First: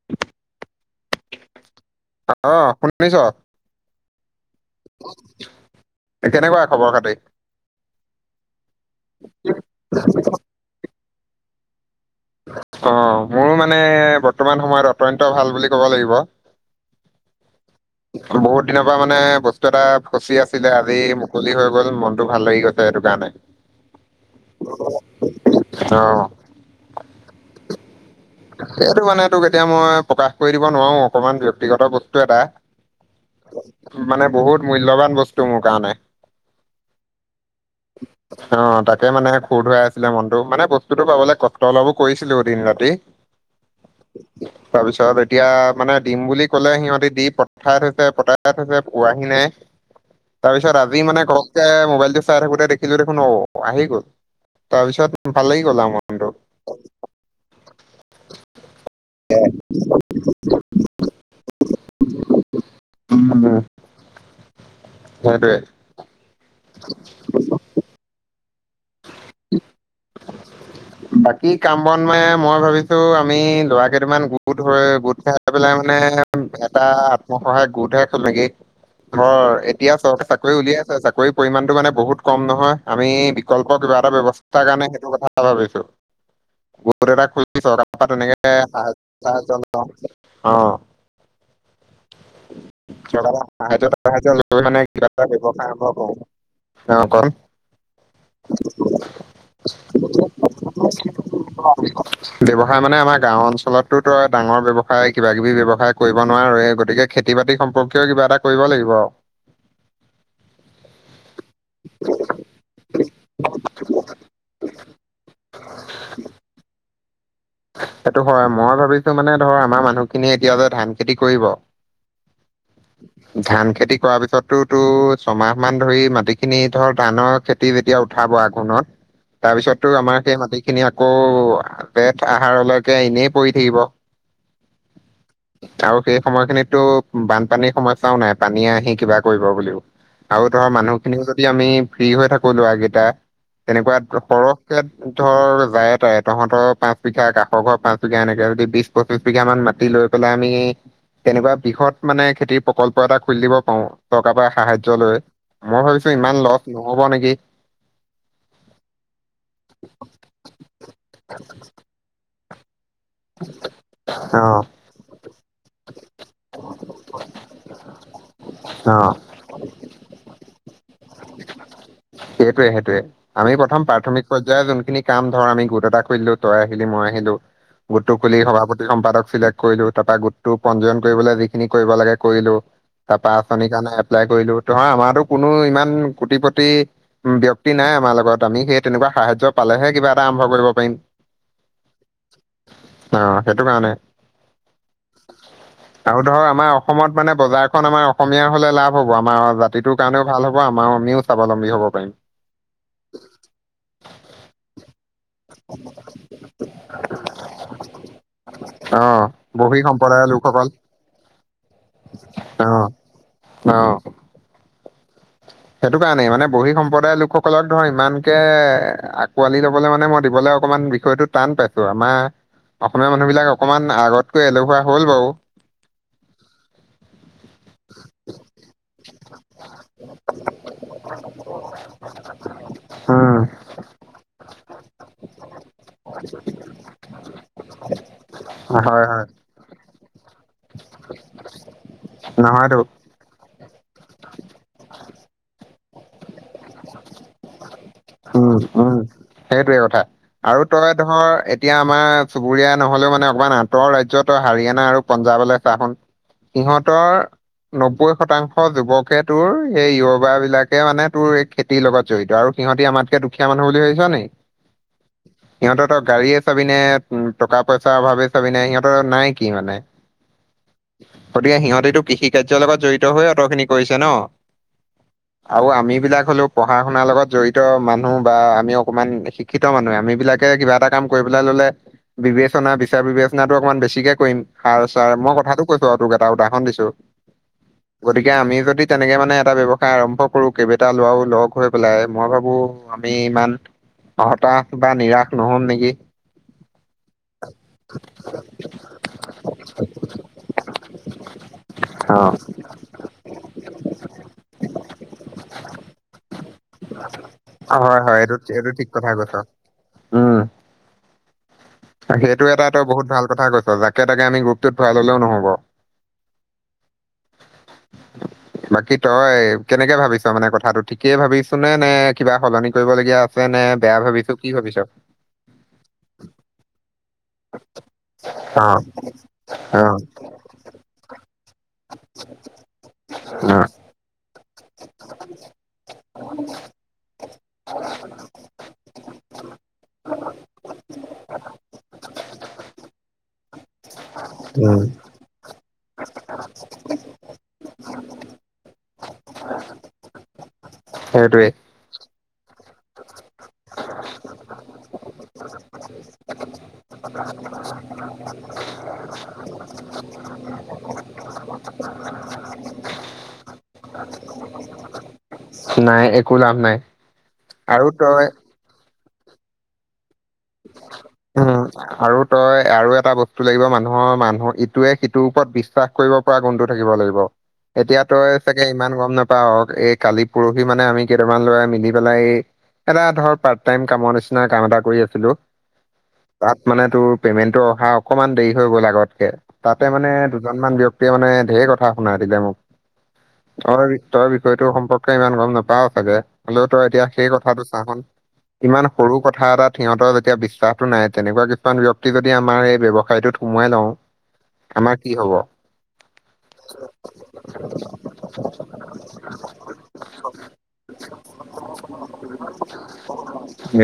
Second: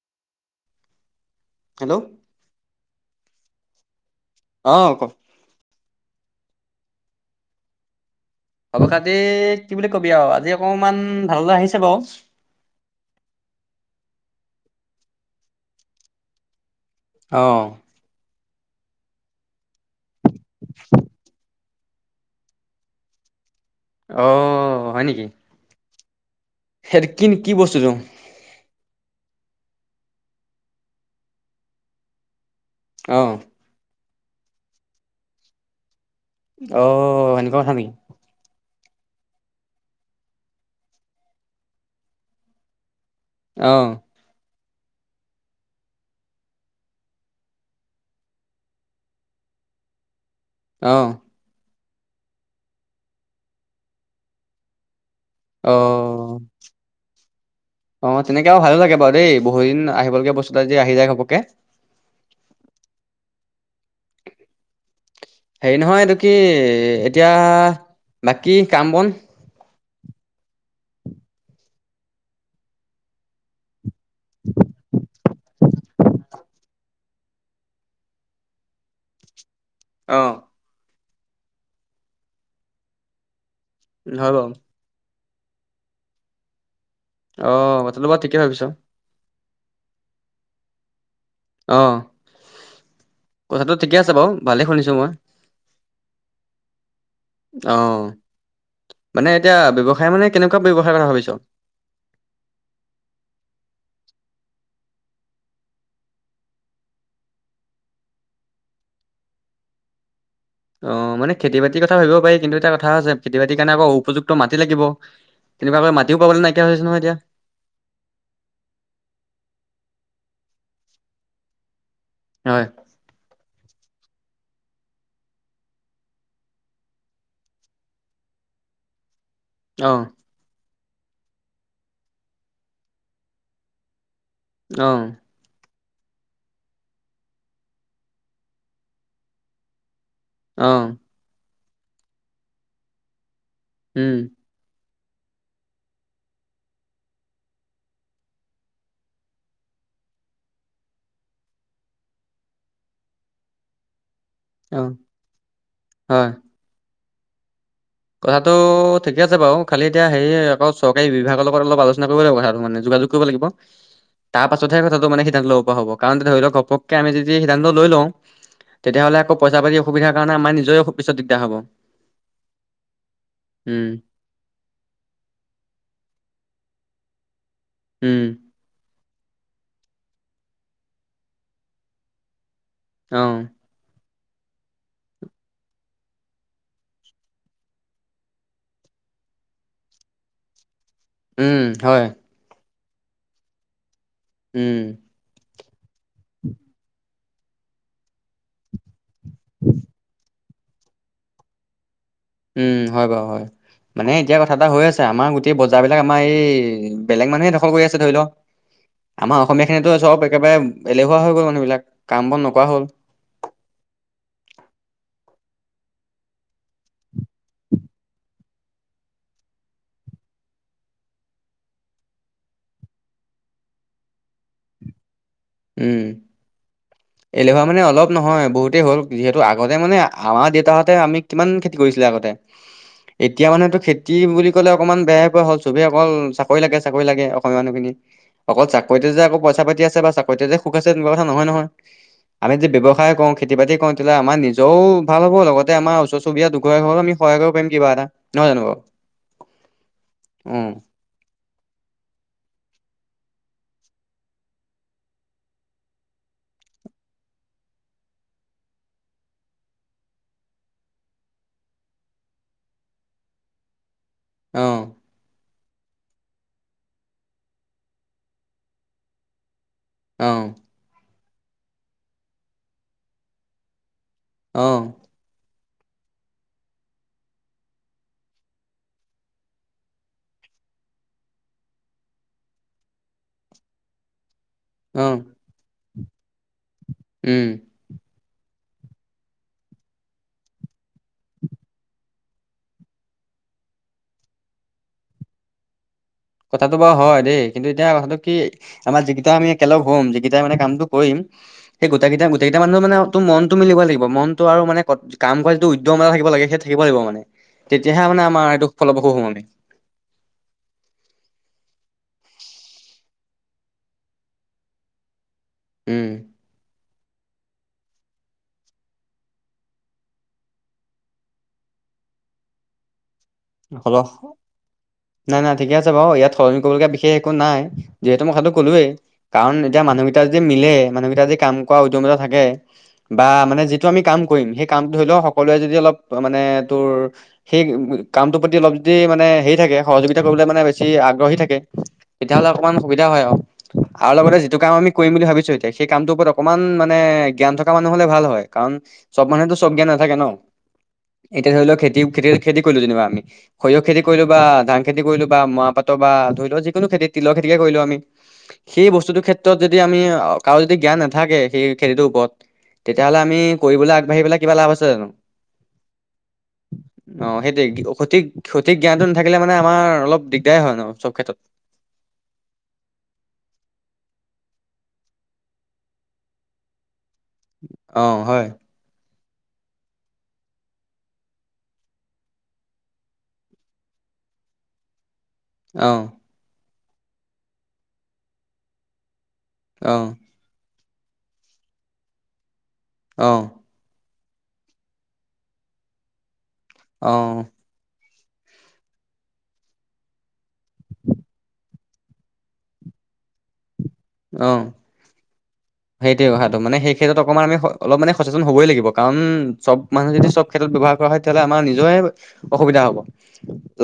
[inaudible] Hello. অ' শুনিছ? অ ক এ, কেনেকুৱা খবৰ খাতি? খবৰখাতি কি বুলি কবি, আৰু আজি অকনমান ভালে আহিছে বাৰু। অ' মোৰো মানে বৰ্তমান সময়ত অত্যন্ত ভাল বুলি ক'ব লাগিব। অ'। বহুত দিনৰপৰা মানে বস্তু এটা ফচি আছিলে, আজি মুকলি হৈ গ'ল, মনটো ভাল লাগি গ'ল। তে হেইটোকাৰনে। অ' হয় নেকি? অ'। হেইটো কিনো কি বস্তুটো? সেইটো মানে তোক এতিয়া মই প্ৰকাশ কৰি দিব নোৱাৰো, অকমান ব্যক্তিগত বস্তু এটা। অ'। মানে বহুত মূল্যবান বস্তু মোৰ কাৰণে। অ' এনেকুৱা কথা নেকি। [inaudible] অ' তাকে মানে খুৰ ধুৱাই আছিলে মনতটো, মানে বস্তুতটো পাবলৈ কষ্ট অলপো কৰিছিলোঁ দিন ৰাতি। অ'। [inaudible] তাৰপিছত এতিয়া মানে দিম বুলি কলে সিহঁতি দি পঠাই থৈছে পঠাই থৈছে পোৱাহি নাই। [unintelligible] তাৰপিছত অ আজি মানে ঘৰকে মোবাইলটো চাই থাকোতে দেখিলো দেখোন অ' আহি গ'ল। তাৰপিছত ভাল লাগি গ'ল আৰু মনটো। অ', অ' তেনেকে আৰু ভাল লাগে বাৰু। দেই বহুত দিন আহিবলগা বস্তুটো আজি আহি যায় ঘপককে। উম, সেইটোৱে। এই নহয় এইটো কি, এতিয়া বাকী কাম বন? বাকী কাম বন মানে মই ভাবিছোঁ আমি ল'ৰা কেইটামান গোট হৈ, গোট খাই পেলাই মানে এটা আত্মসহায়ক গোটহে খোল নেকি। ধৰ, এতিয়া অ চৰকাৰে চাকৰি উলিয়াইছে চাকৰি পৰিমাণতটো মানে বহুত কম নহয়। আমি, বিকল্প কিবা এটা হয় বাৰু ব্যয়ৱস্থাৰ কাৰণে সেইটো কথা ভাবিছোঁ। অ এটা কথাটো [inaudible] বাৰু তেনেকে ঠিকে ভাবিছ লওঁ অ, অ। [inaudible] কথাটো এটা ঠিকে আছে বাৰু ভালেই শুনিছো মই ব্যৱসায় আৰম্ভ কৰোঁ। অ, [inaudible] অ, মানে এতিয়া ব্যয়ৱসায় মানে কেনেকুৱা ব্যৱসায় কৰাথা ভাবিছ? [inaudible] ব্যৱসায় মানে আমাৰ গাঁও অঞ্চলতো তো ডাঙৰ ব্যয়ৱসায় কিবা কিবি ব্যৱসায় কৰিব নোৱাৰোৱে গতিকে খেতি বাতি সম্পৰ্কীয় কিবা এটা কৰিব লাগিব আৰু। অ, মানে খেতি বাতি কথা ভাবিব পাৰি কিন্তু এটা কথা আ খেতি বাতি কাৰণে আকৌ উপযোগ টো মাটতি লাগিব তেনেকুৱাৈ মিও পাবলৈ নাইকিয়া হৈছে নহয় এতিয়া। সেইটো হয় মই ভাবিছো মানে ধৰ আমাৰ মানুহখিনিয়ে এতিয়া যে ধান খেতি কৰিব, হয়, ধান খেতি কৰাৰ পিছতটো তো ছমাহ মান ধৰি মাটি খিনি ধৰ ধানৰ খেতি মাটি যেতিয়া উঠাব আঘোণত তাৰ পিছতো অ' আমাৰ সেই মাটি খিনি আকৌ আহাৰলৈকে এনেই পৰি থাকিব। অ, [inaudible] আৰু সেই সময়খিনিতো বানপানীৰ সমস্যাও নাই পানীয়ে আহি কিবা কৰিব বুলিও, আৰু ধৰ অ' মানুহখিনিও যদি আমি ফ্ৰী হৈ থাকো লোৱা কেইটা উম তেনেকুৱা সৰহ ধৰ যায় তাই তহঁতৰ পাঁচ বিঘা কষকৰৰ পাঁচ বিঘা এনেকে যদি বিশ পঁচিশ বিঘা মান মাটি লৈ পেলাই আমি তেনেকুৱা বৃহৎ মানে খেতিৰ প্ৰকল্প এটা খুলি দিব পাৰো, টকা পই অ' সাহা্য লৈ মই ভাবিছো ইমান লছ নহব নেকি? কথাাতটো ঠিকে আছে বাৰু খালি এতিয়া হে আকৌ চৰকাৰী বিভাগৰ লগত অলপ আলোচনা কৰিব লাগিব কথা আৰু মানে, যোগাযোগ কৰিব লাগিব। অ তাৰ পাছতহে কথাটো মানে সিদ্ধান্ত লব হব কাৰণ ধৰি লও ঘপকে আমি যদি সিদ্ধান্ত লৈ লওঁ, অ তেতিয়াহ'লে আইচাতি অসুবিধাৰ কাৰণে আমাৰ নিজয়ও পিছত দিগদাৰ হ'ব। সেইটোৱে সেইটোৱে আমি প্ৰথম উম প্ৰাথমিক পৰ্যয়ৰ যোনখিনি কাম ধৰ আমি গোট এটা কৰিলো তই আহিলি মই আহিলো, গুটটো উম খোলি সভাপতি সম্পাদক [inaudible] কৰিলো তাৰ পৰাা গোটতটো পঞ্জীয়ন কৰিবলৈ যিখিনি কৰিব লাগে কৰিলো তাৰ পৰা অ' আচনি স কাৰণে এপ্লাই কৰিলো ত আমাৰো কোনো ইমান কোটিপতি ব্যক্তি নাই আমাৰ লগত আমি সেই তেনেকুৱা সাহায্য পালেহে কিবা এটা আৰম্ভ কৰিব পাৰিম। উম, হয়। অ, সেইটো কাৰণে। উম, আৰু ধৰ আমাৰ অসমত মানে বজাৰখন আমাৰ অসমীয়াৰ হলে লাভ হ'ব, আমাৰ জাতিটোৰ কাৰণেও ভাল হ'ব আমাৰ আমিও স্বাৱলম্বী হ'ব পাৰিম। উম, হয়, বাৰু হয় মানে এতিয়া কথা এটা হৈ আছে আমাৰ গ এই বজাৰ বিলাক আমাৰ এই বেলেগ মানুহে দখল কৰি আছে ধৰি লওক। অ আমাৰ অসমীয়া বহি খিনিতো সম্প্ৰদায়ৰ চব লোকসকল একেবাৰে এলেহুৱা হৈ গ'ল মানুহ বিলাক কাম বন নকৰা হ'ল। অহ, সেইটো কাৰণেই মানে বহী সম্প্ৰদায়ৰ লোকসকলক ধৰ ইমান কেে আকোৱালি লবলৈ মানে মই দিবলৈ অকণমান বিষয়তো টান পাইছোঁ আমাৰ অসমীয়া মানুহ বিলাক অকনমান আগতকৈ এলেহুৱা হ'ল বাৰু। উম এলেভা মানে অলপ নহয় বহুতেই হ'ল যিহেতু আগতে মানে আমাৰ দেউতাহঁতে আমি কিমান খেতি কৰিছিলে আগতে। [inaudible] এতিয়া মানুহেটো খেতি বুলি ক'লে অকণমান বেয়াই পোৱা হ'ল, চবেই অকল চাকৰি লাগে চাকৰি লাগে অসমীয়া মানুহখিনি। অকল হয় চাকৰিতে যে হয় আকৌ পইচা পাতি আছে বা চাকৰিত যে সুখ আছে তেনেকুৱা কথা নহয়, নহয় আমি যি নহয়তো ব্যয়সায় কৰোঁ খেতি বাতি কৰোঁ তেতিয়াহ'লে আমাৰ নিজেও ভাল হ'ব লগতে আমাৰ ওচৰ চবুৰীয়া আমি সহায় কৰিব পাৰিম কিবা এটা, নহয় উম জানো উম সেইটোৱে কথা আৰু উম। তই ধৰ এতিয়া আমাৰ চুবুৰীয়া নহ'লেও মানে অকমান আঁতৰৰ ৰাজ্য হাৰিয়ানা আৰু পঞ্জাৱলৈ চা সিহঁতৰ নব্বৈ শতাংশ যুৱকে তোৰ সেই যুৱাবিলাকে মানে তোৰ খেতিৰ লগত জড়িত আৰু সিহঁতি আমাতকে দুখীয়া মানুহ বুলি ভাবিছ নেকি! অ'। [inaudible] সিহঁতৰ তই গাড়ীয়ে চাবিনে টকা পইচাৰ অভাৱে চাবিনে সিহঁতৰ নাই কি মানে! অ'। গতিকে সিহঁতেতো কৃষি কাৰ্যৰ লগত জড়িত হৈয়ে অত'খিনি কৰিছে ন! অ'। আৰু আমিবিলাক হ'লো পঢ়া শুনাৰ লগত জড়িত মানুহ বা আমি অকমান শিক্ষিত মানুহ আমিবিলাকে কিবা এটা কাম কৰিবলে ল'লে বিবেচনা বিচাৰ বিবেচনাটো অকণমান বেছিকে কৰিম। অ সাৰ-ছাৰ মই কথাটো কৈছোঁ আৰু তোক এটা উদাহৰণ দিছোঁ। উম। গতিকে আমি যদি তেনেকে মানে এটা ব্যৱসায় আৰম্ভ কৰোঁ কেইবেইটা ল'ৰাও লগ হৈ পেলাই মই ভাবো আমি ইমান হতাশ বা নিৰাশ নহ'ম নেকি! কথাটো বাৰু হয়। দেই, কিন্তু এতিয়া কথাটো কি আমাৰ যিকেইটা আমি একেলগ হ'ম যিকেইটাই মানে কামটো কৰিম সেই অ', গোটেকেইটা-গোটেকেইটা মানুহৰ মানে মনটো মিলিব লাগিব মনটো আৰু মানে কাম কৰা যিটো উদ্যম এটা থাকিব লাগে সেইটো থাকিব লাগিব মানে হয় তেতিয়াহে হয় মানে আমাৰ এইটো ঠিক কথা ফলপসু হ'ম কৈছ। মানে। তাকে সেইটো এটা তই বহুত ভাল কথা কৈছ যাকে তাকে আমি গ্ৰুপটোত ভৰাই ল'লেও নহ'ব। [inaudible] উম বাকী তই কেনেকে ভাবিছ মানে কথাটো, ঠিকেই ভাবিছ নে, নে কিবা সলনি কৰিবলগীয়া আ নে বেয়া ফল ভাবিছোঁ কি ভাবিছ? নাই, নাই ঠিকে আছে বাৰু। ইয়াত সলনি কৰিবলগীয়া বিশেষ একো নাই। যিহেতু মই কথাটো অ', ক'লোৱেই কাৰণ এতিয়া অ', মানুহ যদি মিলে মানুহকেইটা যদি কাম কৰা উদ্যমিতা থাকে বা মানে অ', যি টো আমি কাম কৰিম সেই কামটো ধৰি ল' সকলোৱে যদি অলপ মানে তোৰ সেই কামটোৰ প্ৰতি অলপ যদি মানে হেৰি থাকে, সহযোগিতা কৰিবলৈ মানে বেছি আগ্ৰহী থাকে। তেতিয়াাহ'লে অকণমান সুবিধা হয়, আৰু, আৰু লগতে যিটো কাম উম, আমি কৰিম বুলি ভাবিছোঁ সেই কামটোৰ ওপৰত অকমান মানে জ্ঞান থকা মানুহ হলে ভাল হয়, কাৰণ চব মানুহেতো চব জ্ঞান নাথাকে ন! সেইটোৱে এতিয়া ধৰি ল' খেতি, খেতি, খেতি কৰিলোঁ আমি সৰিয়হ খেতি কৰিলোঁ বা ধান খেতি কৰিলোঁ বা ম'ৰাপাটৰ বা ধৰি লওঁ যিকোনো খেতিত তিলৰ খেতিকে কৰিলোঁ আমি, সেই বস্তুটোৰ ক্ষেত্ৰত যদি আমি কাৰো যদি জ্ঞান নাথাকে সেই খেতিটোৰ ওপৰত তেতিয়াহ'লে আমি কৰিবলৈ আগবাঢ়ি পেলাই কিবা লাভ আছে জানো! নাই, একো লাভ নাই। অ', সেইটো আৰু সঠিক, তই সঠিক জ্ঞানতটো নাথাকিলে মানে আমাৰ অলপ দি উম, আৰু তই আৰু এটা বস্তু লাগিব মানুহৰ, মানুহ ইটোৱে সিটোৰ ওপৰত বিশ্বাস কৰিব পৰা গুণটো থাকিব লাগিব। এতিয়া অ তই হয় চাগে ইমান গম নাপাওঁ এই কালি পৰহি মানে আমি কেইটামান ল'ৰা মিলি পেলাই এই এটা ধৰ পাৰ্ট টাইম কামৰ নিচিনা কাম এটা কৰি আছিলোঁ। অ'। তাত মানে তোৰ পেমেন্টটো অহা অকমান দেৰি হৈ গ'ল আগতকে, তাতে অ মানে দুজনমান ব্যক্তিয়ে মানে ধেৰ কথা শুনাই দিলে মোক। অ'। তই তই বিষয়টো সম্পৰ্কে ইমান গম নাপাও চাগে হলেও তই এতিয়া অ সেই কথাটো ইমান সৰু কথা এটাত সিহঁতৰ যেতিয়া বিশ্বাসটো নাই তেনেকুৱা কিছুমান ব্যক্তি যদি আমাৰ স ব্যসায়টোত সোমোৱাই লওঁ অ'। আমাৰ কি হ'ব। সেইটোৱে কথাটো মানে, সেই ক্ষেত্ৰত অকণমান আমি অলপ মে সচেতন হবই লাগিব! কাৰণ চব মানুহ যদি চব ক্ষেত্ৰত ব্যৱহাৰ কৰা হয় তেতিয়াহ'লে আমাৰ নিজৰে অসুবিধা হ'ব।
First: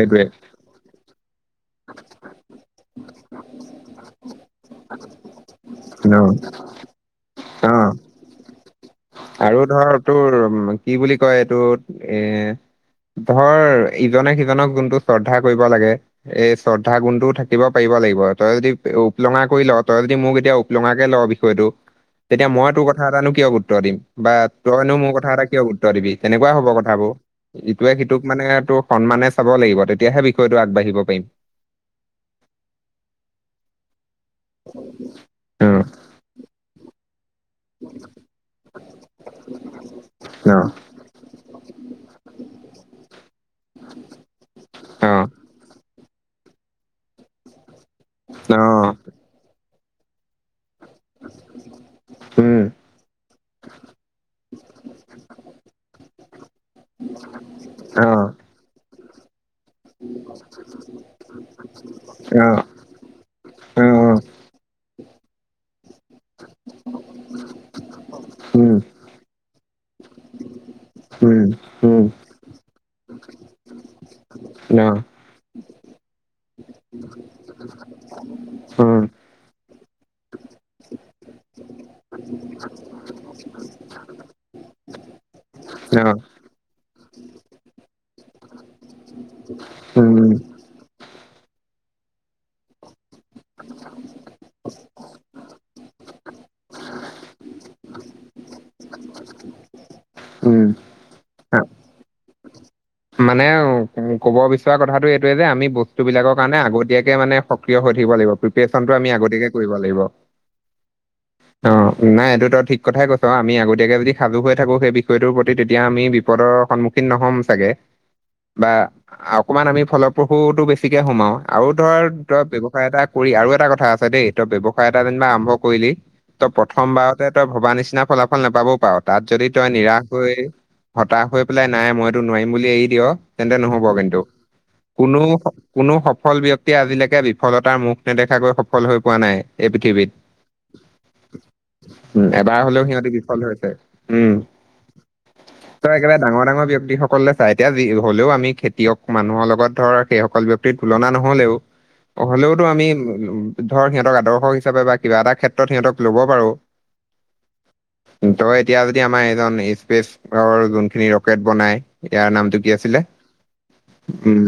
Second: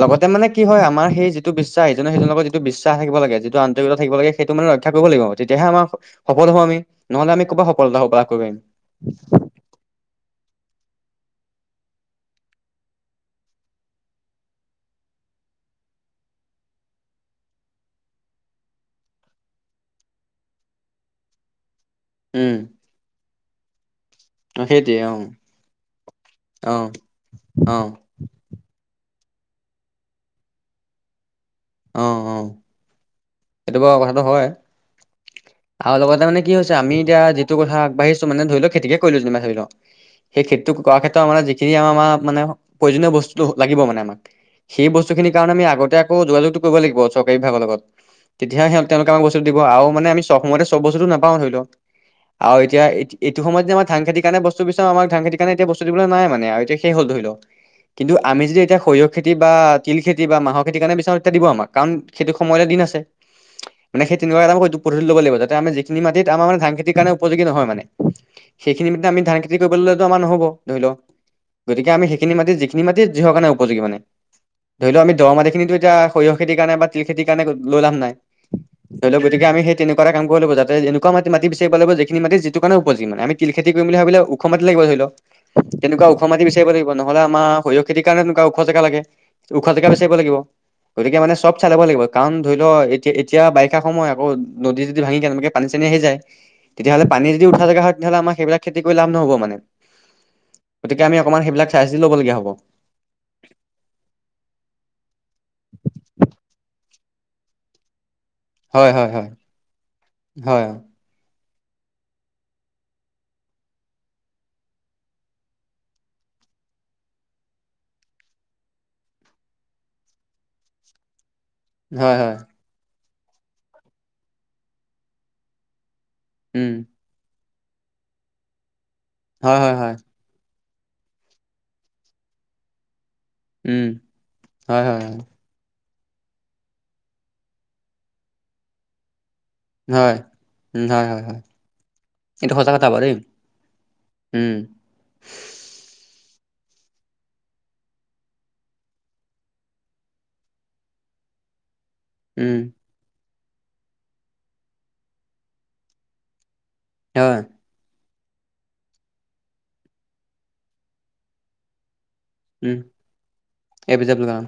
লগতে মানে কি হয় আমাৰ সেই যটো বিশ্বাস ইজনে সিজনৰ লগত যিটো বিশ্বাস থাকিব লাগে যিটো আন্তৰিকতা থাকিব লাগে সেইটো মানে ৰক্ষা কৰিব লাগিব তেতিয়াহে আমা অ', সফল হওঁ আমি নহলে আমি ক'ৰবাত অ', সফলতা হ'ব পৰা কৰিবম। আৰু ধৰ তোৰ কি বুলি কয় এইটো এ ধৰ, ইজনে সিজনক যোনটো শ্ৰদ্ধা কৰিব লাগে এই শ্ৰদ্ধা গুণটোও থাকিব পাৰিব লাগিব! তই যদি উপলঙা কৰি ল, তই যদি মোক এতিয়া উপলুঙাকে ল বিষয়টো তেতিয়া উম মই তোৰ কথা এটানো কিয় গুৰুত্ব দিম! বা অ তই নো সেইটোৱে মোৰ অ কথা এটা কিয় গুৰুত্ব দিবি! কেনেকুৱা হ'ব অ কথাবোৰ অ ইটোৱে সিটো মানে তোৰ সন্মানে চাব লাগিব তেতিয়াহে বিষয়টো আগবাঢ়িব পাৰিম। অ', অ'। সেইটো বা ও কথাটো হয় অ আও লগতে মানে কি হৈছে আমি এতিয়া! যিট কথা আগবাঢ়ছো মানে ধৰি লও খেতিক কৰিলো যে ধৰি লও সেই খেতিটো কৰ ক্ষেতত আমাৰ যিখিনি আমাৰ মানে প্ৰয়োজনীয় বস্তু লাগিব মানে আমাক সেই বস্তু অ খিনি অ কাৰণে আমি আগতে যোগাযোগটো কৰিব লাগিব চৰকাৰী বিভাগৰ লগত। তেতিয়া অ সি তেওঁলোকে আমাক বস্তুটো দিব আৰু মানে আমি চব সময়তে চব বস্তুতটো নাপাওঁ ধৰি লওক আও উম এতিয়া এইটো সময় যে আমা ধান খেতি কাৰণ বস্তু বিচাৰো আমা ধান খেতি কাৰণে এতিয়া বস্ত দিব ন মানে আৰু এয়া শেষ হল ধৰি লও। অ কিন্তু, আমি যদি এতিয়া সঁয়িহ খেতি বা তিল খেতি বা মাহ খেতি কাৰণে বিচা এ তেতিয়া দিব আমাৰ কাৰণ খেতিৰ অ সময়তে দিন আছে! [inaudible] মানে সেই তেনেকুৱা এটা হ'ব! আমি যিখিনি মাটিত আমা মানে ধান খেতি কাৰণে উপযোগী নহয় মানে? উম সেইখিনি মাটি তে আমি ধান খেতি কৰিব ললে আমাৰ নহ'ব ধৰি লও, উম গতিকে উম আমি সেইখিনি মাটিত যিখিনি মাটি যিহ কাৰণে উপযোগী মানে? অ ধৰি লও, আমি দৰ মাটি খিনিতো এতিয়া সৰিয়হ খেতিৰ কাৰণে তিল খেতিৰ কাৰণে লৈ লাভ নাই! হয়। ধৰি লক গতিকে আমিই তেনেকুৱা এ কাম কৰিব ল যাতে একুৱা মাট বিচাৰিব লাগিব! যিখিন মাটি যিটো কাৰণে উপযোগী! তি ল খেতি কৰিম বুলি ভাবিলে উখ মাটি লাগিব ধৰি লও! তেনেকুৱা অ ওখ মাটবিচাৰিব লাগিব নহলে আমা শৰিয়হ খেতিৰ কাৰে তেনেুৱা ওখ জেগা লাগে! ওখ জেগা বিচাৰিব উম লাগিব! গতিকে মানে চব চায় লব লাগিব! কাৰণ ধৰি লও, এতিয়া এতিয়া বাৰিষা সময় আকৌ নদী চদি ভাঙি কে পানী চানী আহি যায়! তেতিাহ'লে পানী যদি উঠা জেগা হয়! তেতিয়'লে আমা সেই বিলাক খেতি কৰি লাভ নায়। উম। গতিকে আমি অঁকণ মান সেইবিলাক চায় চিতি ল'ব লাগে। মানে ক'ব বিচৰা কথাটো এইটোয়ে যে আমি বস্তু বিলাকৰ কাৰণে আগতীয়াকে মানে সক্ৰিয় হৈ থাকিব লাগিব। সেই হয় কামতো হয় আমি হয় আগতীয়াকৈ কৰিব লাগিব। হয় অ, নাই এইটোতো ঠিক কথাই কৈছ আমি আগতীয়াকে যদি সাজু হৈ থাকো সেই বিষয়টোৰ প্ৰতি তেতিয়া আমি বিপৰ সন নহ'ম চাগে। বা অকমান আমি ফলপ্ৰসুতটো বেছিকে সোমাও আৰু ধৰ, হয় হয় ধৰ তই ব্যৱসায় এটা কৰি আৰু এটা কথা আছে দেই তই ব্যৱসায় এটা যেনিবা আৰম্ভ কৰিলি ত উম প্ৰথম বাৰত তই ভবা নিচিনা ফলাফল নাপাবও পাৰ তাত যদি হয় তই হয় হয় নিৰাশ হতাশ হৈ পেলাই নাই মই টো নোৱাৰিম বুলি এৰি দিয়! তেন্তে নহ'ব উম কিন্তু, হয় হয় হয় কোনো কোনো সফল ব্যক্তিয়ে আজিলৈকে বিফলতাৰ মুখ নেদেখাকৈ সফল হৈ পোৱা নাই। এই পৃথিৱীত। হয়, হয়, হয়, হয়! উ, এইটো এবাৰ সঁচা হলেও কথা বাৰু সিহঁতি দেই বিফল হৈছে, উম। একেবাৰে ডাঙৰ ডাঙৰ ব্যক্তিসকলে চাই! এতিয়া যি হলেও আমি খেতিয়ক মানুহৰ লগত ধৰ সেইসকল ব ব্যক্তিৰ তুলনা নহলেও! উম হলেওতো আমি উ ধৰ সিহঁতক আদৰ্শ হিচাপে বা কিবা এটা ক্ষেত্ৰত সিহঁতক লব পাৰো! হয় তই এতিয়া যদি আমাৰ এজন স্পেচৰ যোনখিনি ৰকেট বনাই ইয়াৰ নাম কি উম আছিলে এ পি জে আব্দুল উম কালাম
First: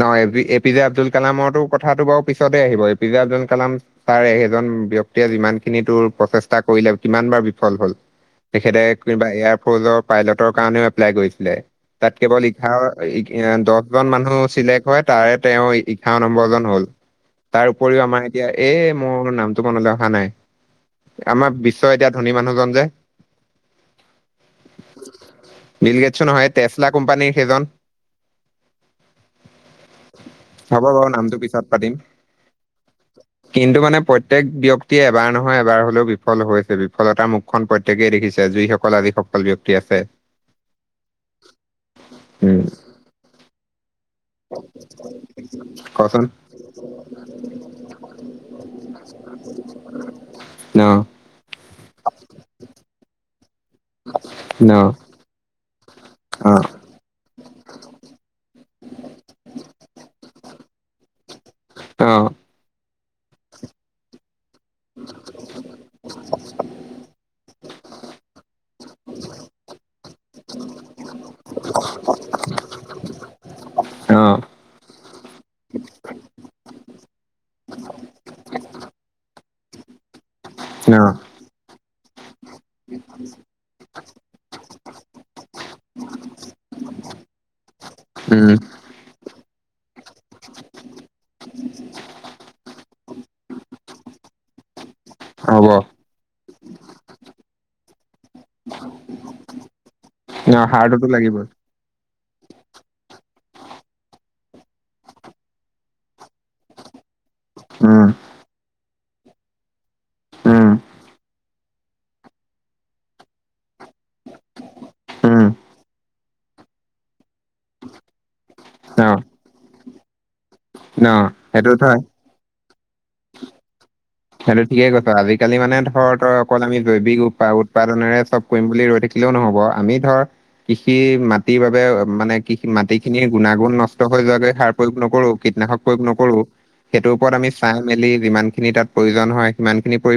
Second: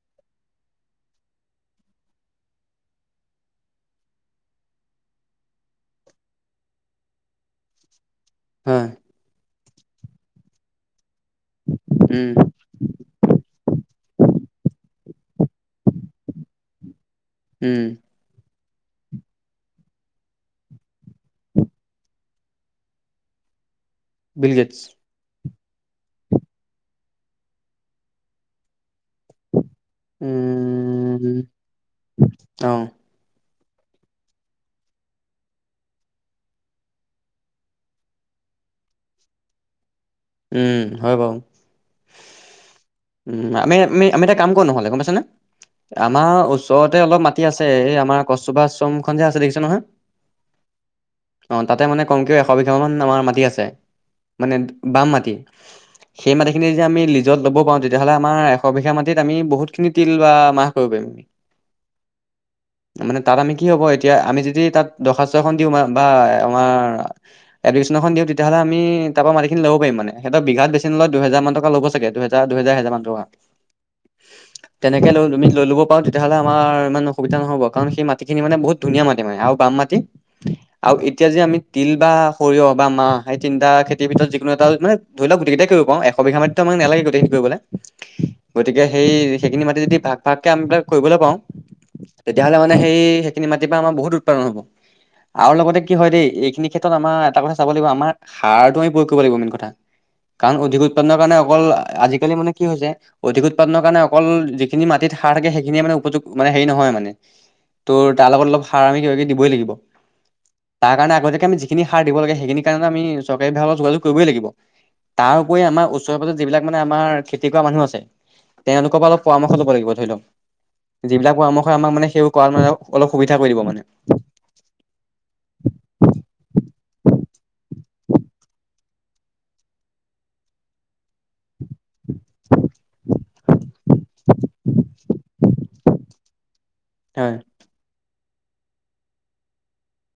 নহয় এ পি জে আব্দুল কালামৰটো কথাটো বাৰু পিছতেই আহিব A P J Abdul Kalam তাৰে সেইজন ব্যক্তিয়ে যিমান খিনি তোৰ প্ৰচেষ্টা কৰিলে কিমান বাৰ বিফল হল তেখেতে হয় কিবা এয়াৰফৰ্চৰ পাইলটৰ কাৰণেও এপ্লাই কৰিছিলে তাত উম কেৱল এঘাৰ দহজন মানুহ চিলেক্ট হয় তাৰে তেওঁ এঘাৰ নম্বৰ জন হ'ল তাৰ উম উপৰিও আমাৰ এতিয়া এই মোৰ নামটো মনলৈ অহা নাই আমাৰ বিশ্ব এতিয়া ধনী মানুহজন যে বিলগেটছ বিল গেটছো নহয় সেই টেচলা কোম্পানীৰ সেইজন হ'ব বাৰু উম নামটো পিছত পাতিম অ কিন্তু মানে প্ৰত্যেক ব্যক্তিয়ে এবাৰ নহয় এবাৰ হলেও বিফল হৈছে বিফলতাৰ মুখ খন প্ৰত্যেকেই দেখিছে যিসকল আজি সফল ব্যক্তি আছে উম হয় বাৰু ঠিক আছে উম আমি আমি আমি এটা কাম কৰো নহ'লে গম পাইছা নে কচোন আমাৰ ওচ ৰতে অলপ মাটি আছে এই আমাৰ গছজোপা আশ্ৰমখন যে আছে দেখিছে নহয় অ অ তাতে মানে কমকেও এশ বিঘামান আমাৰ মাটি আছে মানে ন বাম মাটি সেই অ মাটিখিনি যে আমি লি য'ত ল'ব পাৰো তেতিয়াহ'লে আমাৰ এশ বিঘা মাটিত আমি বহুতখিনি তিল বা মাহ কৰিব পাৰিম অ মানে তাত আমি কি হ'ব এতিয়া আমি যদি তাত দৰ্খাস্ত এখন দিও বা আমাৰ এপ্লিকেচন এখন দিও তেতিয়াহলে আমি তাৰপৰা মাটি লব পাৰিম মানে হঁতৰ বিঘাত বেছি নলয় দুহেজাৰমান টকা ল'ব ছাগে দুহেজাৰ দুহেজাৰ এহেজাৰমান টকা অ তেনেকে লৈ তুমি লৈ ল'ব পাৰো তেতিয়াহলে আমাৰ ইমান অসুবিধা নহ'ব কাৰণ সেই মাটিখিনি মানে বহুত ধুনীয়া মাটি মানে আৰু বাম মাটি ন আৰু এতিয়া যে আমি তিল বা সঁৰিয়হ বা মাহ সেই তিনটা খেতিৰ ভিতৰত যি কোনো এটা মানে ধৰি লওক গোটেইকিটাই কৰিব পাৰো এশ বিঘা মাটিটো আমাক নালাগে গোটেইখিনি কৰিবলৈ উম গতিকে এই সেই সেইখিনি মাটি যদি ভাগ ভাগকে আমি বিলাক কৰিবলৈ পাওঁ তেতিয়াহ'লে মানে সেই সেইখিনি মাটিৰ পৰা আমাৰ বহুত উৎপাদন হ'ব আৰু হ'ব লগতে কি হয় দেই এইখিনি ক্ষেত্ৰত আমাৰ এটা কথা চাব লাগিব আমাৰ সাৰটো আমি প্ৰয়ো ক কৰিব লাগিব মেইন কথা ন কাৰণ অধিক সাৰটোতো উৎপাদনৰ লাগিবই কাৰণে আজিকালি মানে কি হৈছে অধিক উৎপাদনৰ কাৰণে অকল যিখিনি মাটিত সাৰ থাকে সেইখিনিয়ে মানে উপযোগ মানে হেৰি নহয় মানে উম ত' তাৰ লগত অলপ সাৰ আমি কিবা কিবি দিবই লাগিব উম তাৰ কাৰণে আগতীয়াকে আমি যিখিনি সাৰ দিব লাগে সেইখিনি কাৰণে আমি চৰকাৰী বিভাগক যোগযোগ কৰিবই লাগিব তাৰ উম উপৰি আমাৰ ওচৰে পাঁজৰে যিবিলাক মানে আমাৰ খেতি কৰা মানুহ আছে তেওঁলোকৰ ন পৰা অলপ পৰামৰ্শ লব লাগিব ধৰি লওক ন যিবিলাক সেইটো পৰামৰ্শই থ আমাক মানে সেইবোৰ কৰাত মানে অলপ সুবিধা কৰি দিব মানে সেইটো ঠিকেই কৈছা আজিকালি মানে ধৰ তই অকল আমি জৈৱিক উৎপাদনেৰে চব কৰিম বুলি ৰৈ থাকিলেও নহব আমি ধৰ কৃষি মাটি মাটিৰ বাবে মানে কি মাটি খিনিৰ গুণাগুণ নষ্ট হৈ যোৱাকৈ সাৰ প্ৰয়োগ নকৰো কীটনাশক প্ৰয়োগ নকৰো সেইটোৰ ওপৰত হয়। আমি চাই মেলি যিমান খিনি তাত প্ৰয়োজন হয় সিমান খিনি পৰিমা